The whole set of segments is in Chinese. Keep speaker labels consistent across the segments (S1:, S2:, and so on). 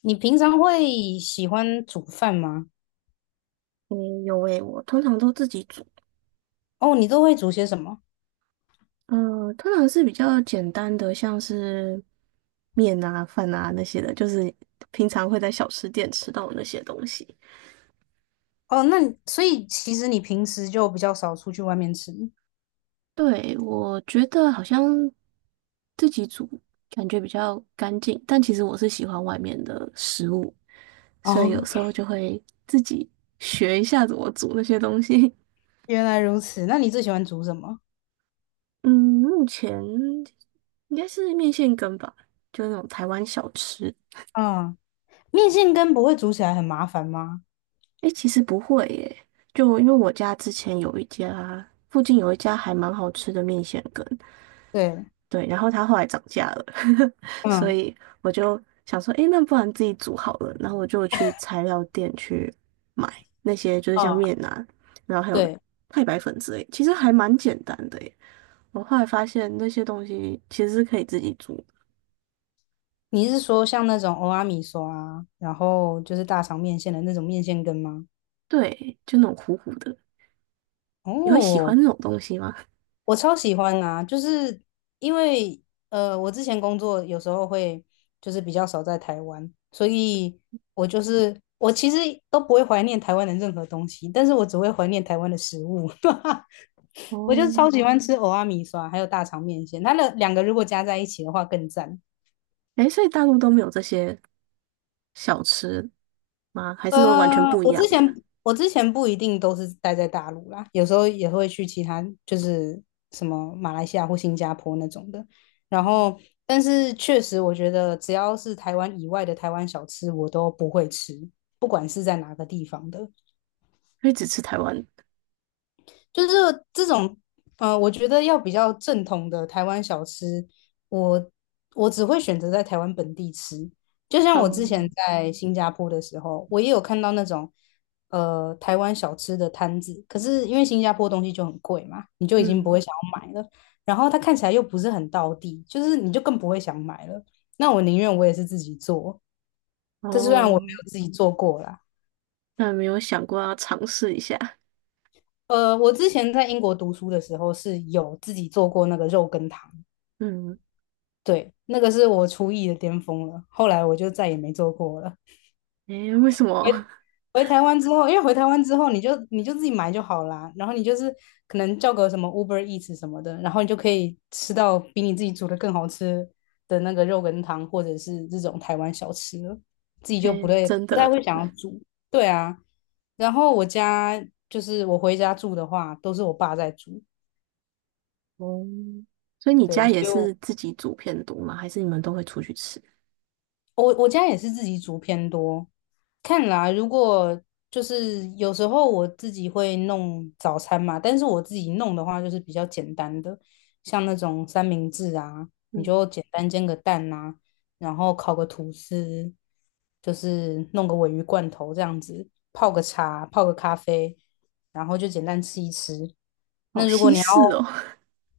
S1: 你平常会喜欢煮饭吗？
S2: 嗯，有诶，我通常都自己煮，
S1: 哦，你都会煮些什么？
S2: 通常是比较简单的，像是面啊、饭啊那些的，就是平常会在小吃店吃到的那些东西。
S1: 哦，那你所以其实你平时就比较少出去外面吃。
S2: 对，我觉得好像自己煮感觉比较干净，但其实我是喜欢外面的食物，所以有
S1: 哦，
S2: 时候就会自己学一下怎么煮那些东西。
S1: 原来如此，那你最喜欢煮什么？
S2: 嗯，目前应该是面线羹吧，就是那种台湾小吃。
S1: 嗯，面线羹不会煮起来很麻烦吗？
S2: 诶，其实不会耶，就因为我家之前有一家，附近有一家还蛮好吃的面线羹，
S1: 对，
S2: 对，然后它后来涨价了，所
S1: 嗯
S2: 以我就想说，诶，那不然自己煮好了，然后我就去材料店去买那些就是像
S1: 嗯，
S2: 面啊，然后还有
S1: 对，
S2: 太白粉之类，其实还蛮简单的耶。我后来发现那些东西其实是可以自己煮，
S1: 你是说像那种欧阿米索啊，然后就是大肠面线的那种面线羹吗？
S2: 对，就那种糊糊的，你会喜欢
S1: 哦，
S2: 那种东西吗？
S1: 我超喜欢啊，就是因为我之前工作有时候会就是比较少在台湾，所以我就是我其实都不会怀念台湾的任何东西，但是我只会怀念台湾的食物。我就
S2: 哦，
S1: 是超喜欢吃蚵仔米刷，还有大肠面线，它的两个如果加在一起的话更赞。
S2: 诶，所以大陆都没有这些小吃。吗？还是说完全
S1: 呃，
S2: 不一
S1: 我
S2: 样
S1: 之
S2: 的？
S1: 前我之前不一定都是待在大陆啦，有时候也会去其他，就是什么马来西亚或新加坡那种的。然后，但是确实，我觉得只要是台湾以外的台湾小吃，我都不会吃，不管是在哪个地方的。
S2: 所以只吃台湾的。
S1: 就是这种，我觉得要比较正统的台湾小吃，我我只会选择在台湾本地吃。就像我之前
S2: 嗯
S1: 在新加坡的时候，我也有看到那种台湾小吃的摊子，可是因为新加坡东西就很贵嘛，你就已经不
S2: 嗯，
S1: 会想要买了。然后它看起来又不是很道地，就是你就更不会想买了。那我宁愿我也是自己做，这虽然我没
S2: 哦，
S1: 有自己做过啦。
S2: 那没有想过要尝试一下。
S1: 我之前在英国读书的时候是有自己做过那个肉羹汤。
S2: 嗯，
S1: 对，那个是我厨艺的巅峰了，后来我就再也没做过了。
S2: 诶，为什
S1: 回
S2: 么？
S1: 回台湾之后，因为回台湾之后，你就自己买就好啦，然后你就是可能叫个什么 Uber Eats 什么的，然后你就可以吃到比你自己煮的更好吃的那个肉羹汤，或者是这种台湾小吃了，自己 就不
S2: 诶，
S1: 太
S2: 真
S1: 不太
S2: 的。
S1: 会想要煮。对啊，然后我家就是我回家住的话，都是我爸在煮，
S2: 哦，所以你
S1: 对，
S2: 家
S1: 所
S2: 也
S1: 以我
S2: 是自己煮偏多吗？还是你们都会出去吃？
S1: 我我家也是自己煮偏多，看啦，如果就是有时候我自己会弄早餐嘛，但是我自己弄的话就是比较简单的，像那种三明治啊，你
S2: 嗯，
S1: 就简单煎个蛋啊，然后烤个吐司，就是弄个鲔鱼罐头这样子，泡个茶，泡个咖啡，然后就简单吃一吃。
S2: 好
S1: 那如果
S2: 西
S1: 你要
S2: 式哦。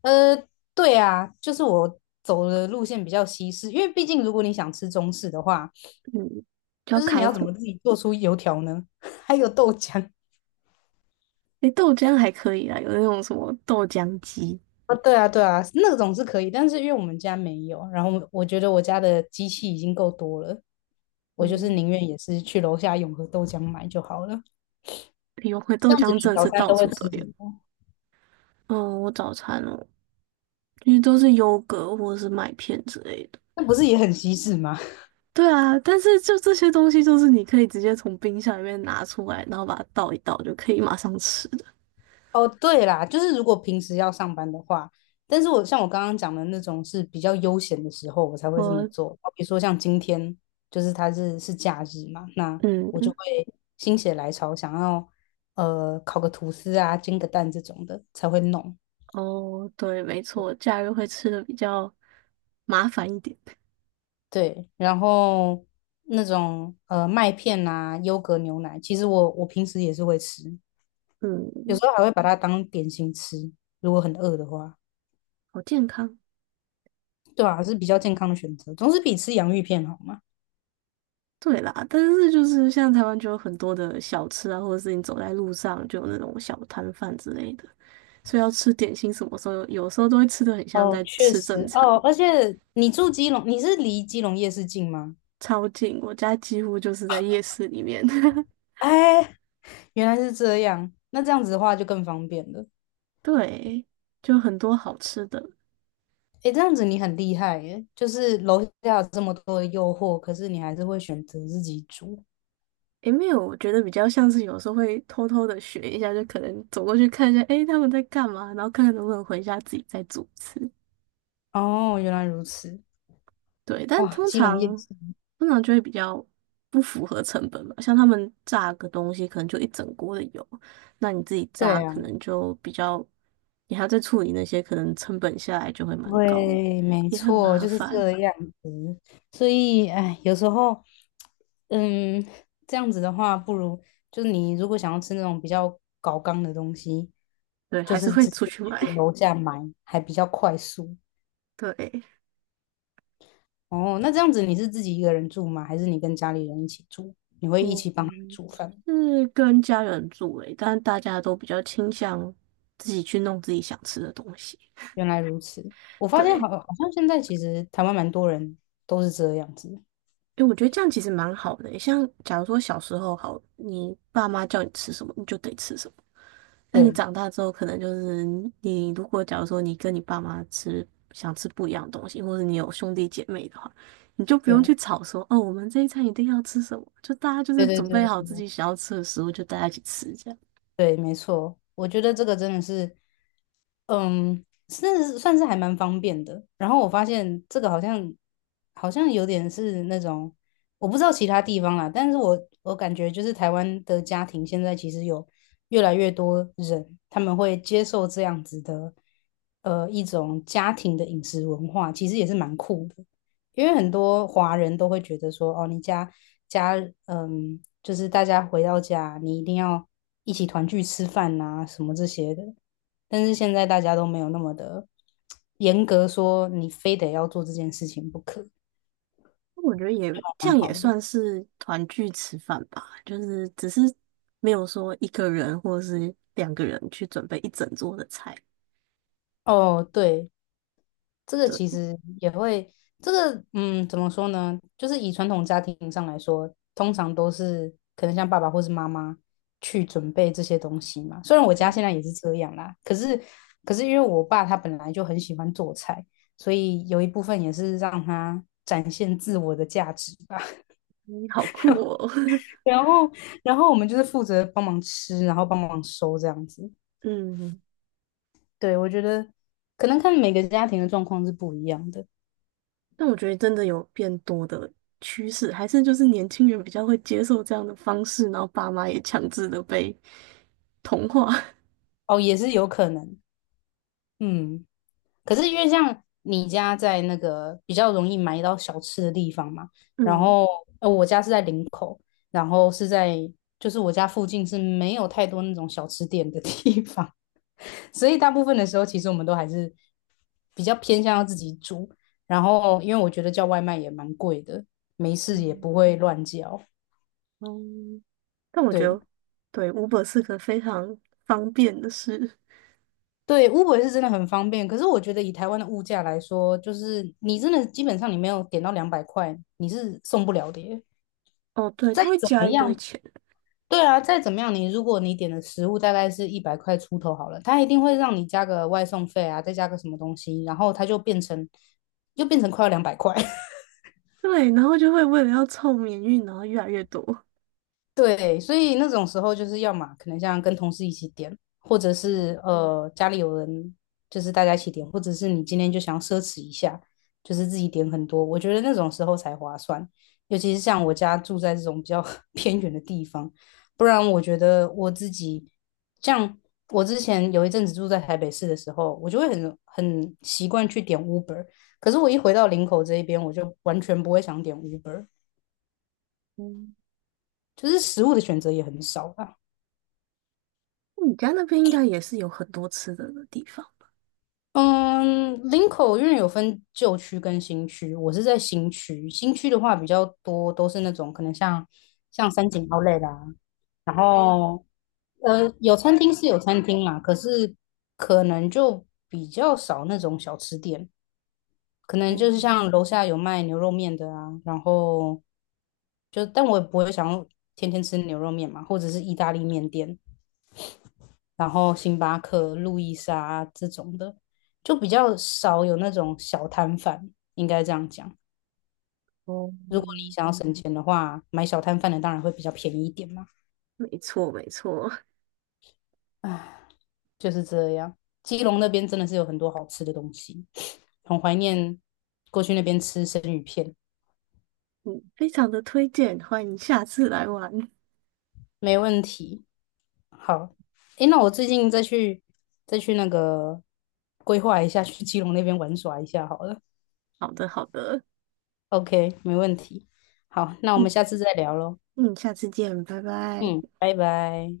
S1: 呃，对啊，就是我走的路线比较西式，因为毕竟如果你想吃中式的话，
S2: 嗯，就要
S1: 就是你
S2: 开
S1: 要怎
S2: 火。
S1: 么自己做出油条呢？还有豆浆
S2: 诶，豆浆还可以啊，有那种什么豆浆机。
S1: 啊，对啊，对啊，那种是可以，但是因为我们家没有，然后我觉得我家的机器已经够多了，我就是
S2: 嗯，
S1: 宁愿也是去楼下永和豆浆买就好了。
S2: 有会
S1: 这
S2: 豆
S1: 样
S2: 浆
S1: 子你
S2: 真的
S1: 早
S2: 是
S1: 餐
S2: 到
S1: 都会
S2: 处
S1: 吃
S2: 都
S1: 什
S2: 有。
S1: 么？
S2: 嗯，我早餐哦，因为都是优格或者是麦片之类的。
S1: 那不是也很西式吗？
S2: 对啊，但是就这些东西，就是你可以直接从冰箱里面拿出来，然后把它倒一倒，就可以马上吃的
S1: 哦，对啦，就是如果平时要上班的话，但是我像我刚刚讲的那种是比较悠闲的时候，我才会这么
S2: 我
S1: 做。比如说像今天，就是它是假日嘛，那
S2: 嗯，
S1: 我就会心血来潮，想要烤个吐司啊、煎个蛋这种的才会弄。
S2: 哦，对，没错，假日会吃的比较麻烦一点。
S1: 对，然后那种麦片啊、优格牛奶，其实我平时也是会吃，有
S2: 嗯，
S1: 时候还会把它当点心吃，如果很饿的话。
S2: 好健康。
S1: 对啊，是比较健康的选择，总是比吃洋芋片好嘛。
S2: 对啦，但是就是像台湾就有很多的小吃啊，或者是你走在路上就有那种小摊贩之类的，所以要吃点心，什么时候有时候都会吃的很像
S1: 哦，
S2: 在
S1: 确
S2: 吃正
S1: 实
S2: 餐，
S1: 哦，而且你住基隆，你是离基隆夜市近吗？
S2: 超近，我家几乎就是在夜市里面。
S1: 哎，原来是这样，那这样子的话就更方便了。
S2: 对，就很多好吃的。
S1: 哎，这样子你很厉害耶，就是楼下有这么多的诱惑，可是你还是会选择自己煮。
S2: 诶，没有，我觉得比较像是有时候会偷偷的学一下，就可能走过去看一下，诶，他们在干嘛，然后看看能不能回家自己再组词。
S1: 哦，原来如此，
S2: 对，但
S1: 哇，
S2: 通
S1: 基隆
S2: 常
S1: 夜市，
S2: 通常就会比较不符合成本嘛，像他们炸个东西可能就一整锅的油，那你自己
S1: 对
S2: 炸
S1: 啊。
S2: 可能就比较，你还要再处理那些，可能成本下来就会蛮高的，
S1: 对，没
S2: 也很
S1: 错，
S2: 麻
S1: 就是
S2: 烦。
S1: 这样子。所以，哎，有时候，嗯，这样子的话，不如就你如果想要吃那种比较高纲的东西，
S2: 对，
S1: 就
S2: 还是
S1: 是
S2: 会
S1: 直
S2: 出
S1: 接
S2: 去买。
S1: 去 楼下买，还比较快速。
S2: 对，
S1: 哦，那这样子你是自己一个人住吗？还是你跟家里人一起住？你会一起帮他们
S2: 嗯，
S1: 煮饭？
S2: 是跟家人住诶，但大家都比较倾向自己去弄自己想吃的东西。
S1: 原来如此，我发现
S2: 对，
S1: 好像现在其实台湾蛮多人都是这样子。
S2: 因为我觉得这样其实蛮好的诶像假如说小时候好，你爸妈叫你吃什么，你就得吃什么。那你
S1: 对，
S2: 长大之后，可能就是你如果假如说你跟你爸妈吃想吃不一样的东西，或者你有兄弟姐妹的话，你就不用
S1: 对，
S2: 去吵说哦，我们这一餐一定要吃什么，就大家就
S1: 对
S2: 是
S1: 对
S2: 准备
S1: 对。
S2: 好自己想要吃的食物，就大家一起吃这样。
S1: 对，没错，我觉得这个真的是嗯，是算是还蛮方便的。然后我发现这个好像有点是那种，我不知道其他地方啦，但是我感觉就是台湾的家庭现在其实有越来越多人，他们会接受这样子的一种家庭的饮食文化，其实也是蛮酷的。因为很多华人都会觉得说，哦，你家，嗯，就是大家回到家，你一定要一起团聚吃饭啊，什么这些的。但是现在大家都没有那么的严格，说你非得要做这件事情不可，
S2: 我觉得也这
S1: 蛮
S2: 样也
S1: 好的。
S2: 算是团聚吃饭吧，就是只是没有说一个人或者是两个人去准备一整桌的菜。
S1: 哦，对，这个
S2: 对，
S1: 其实也会，这个嗯，怎么说呢？就是以传统家庭上来说，通常都是可能像爸爸或是妈妈去准备这些东西嘛。虽然我家
S2: 嗯，
S1: 现在也是这样啦，可是因为我爸他本来就很喜欢做菜，所以有一部分也是让他展现自我的价值吧。
S2: 你好酷哦。
S1: 然后，然后我们就是负责帮忙吃，然后帮忙收这样子。
S2: 嗯，
S1: 对，我觉得可能看每个家庭的状况是不一样的
S2: 但我觉得真的有变多的趋势，还是就是年轻人比较会接受这样的方式，然后爸妈也强制的被同化。
S1: 哦，也是有可能。嗯，可是因为像你家在那个比较容易买到小吃的地方嘛，然
S2: 嗯
S1: 后我家是在林口，然后是在就是我家附近是没有太多那种小吃店的地方，所以大部分的时候，其实我们都还是比较偏向要自己煮。然后，因为我觉得叫外卖也蛮贵的，没事也
S2: 嗯
S1: 不会乱叫。
S2: 嗯，但我觉
S1: 对
S2: 得对 Uber 是个非常方便的事。
S1: 对，Uber 是真的很方便。可是我觉得以台湾的物价来说，就是你真的基本上你没有点到两百块，你是送不了的耶
S2: 哦，对，
S1: 再
S2: 他会
S1: 怎
S2: 加
S1: 么
S2: 一堆
S1: 样，
S2: 钱。
S1: 对啊，再怎么样，你如果你点的食物大概是100块出头好了，它一定会让你加个外送费啊，再加个什么东西，然后它就变成又变成快要两百块。
S2: 对，然后就会为了要凑免运，然后越来越多。
S1: 对，所以那种时候就是要嘛，可能像跟同事一起点，或者
S2: 嗯
S1: 是家里有人，就是大家一起点，或者是你今天就想要奢侈一下，就是自己点很多。我觉得那种时候才划算，尤其是像我家住在这种比较 偏远的地方，不然我觉得我自己像我之前有一阵子住在台北市的时候，我就会很习惯去点 Uber，可是我一回到林口这一边，我就完全不会想点 Uber，
S2: 嗯，
S1: 就是食物的选择也很少啦。
S2: 你家那边应该也是有很多吃的的地方吧？
S1: 嗯，林口因为有分旧区跟新区，我是在新区。新区的话比较多，都是那种可能像三井奥莱啦，然后有餐厅是有餐厅啦，可是可能就比较少那种小吃店，可能
S2: 哦
S1: 就是像楼下有卖牛肉面的啊，然后就但我也不会想要天天吃牛肉面嘛，或者是意大利面店，然后星巴克、路易莎这种的，就比较少有那种小摊贩，应该这样讲。
S2: 哦，
S1: 如果你想要省钱的话，买小摊贩的当然会比较便宜一点嘛。
S2: 没错，没错，
S1: 唉，就是这样。基隆那边真的是有很多好吃的东西，很怀念过去那边吃生鱼片，
S2: 嗯，非常的推荐，欢迎下次来玩。
S1: 没问题。好，诶，那我最近再去那个规划一下，去基隆那边玩耍一下好了。
S2: 好的，好的，
S1: OK，没问题。好，那我
S2: 嗯
S1: 们下次再聊喽。
S2: 嗯，下次见，拜拜。
S1: 嗯，拜拜。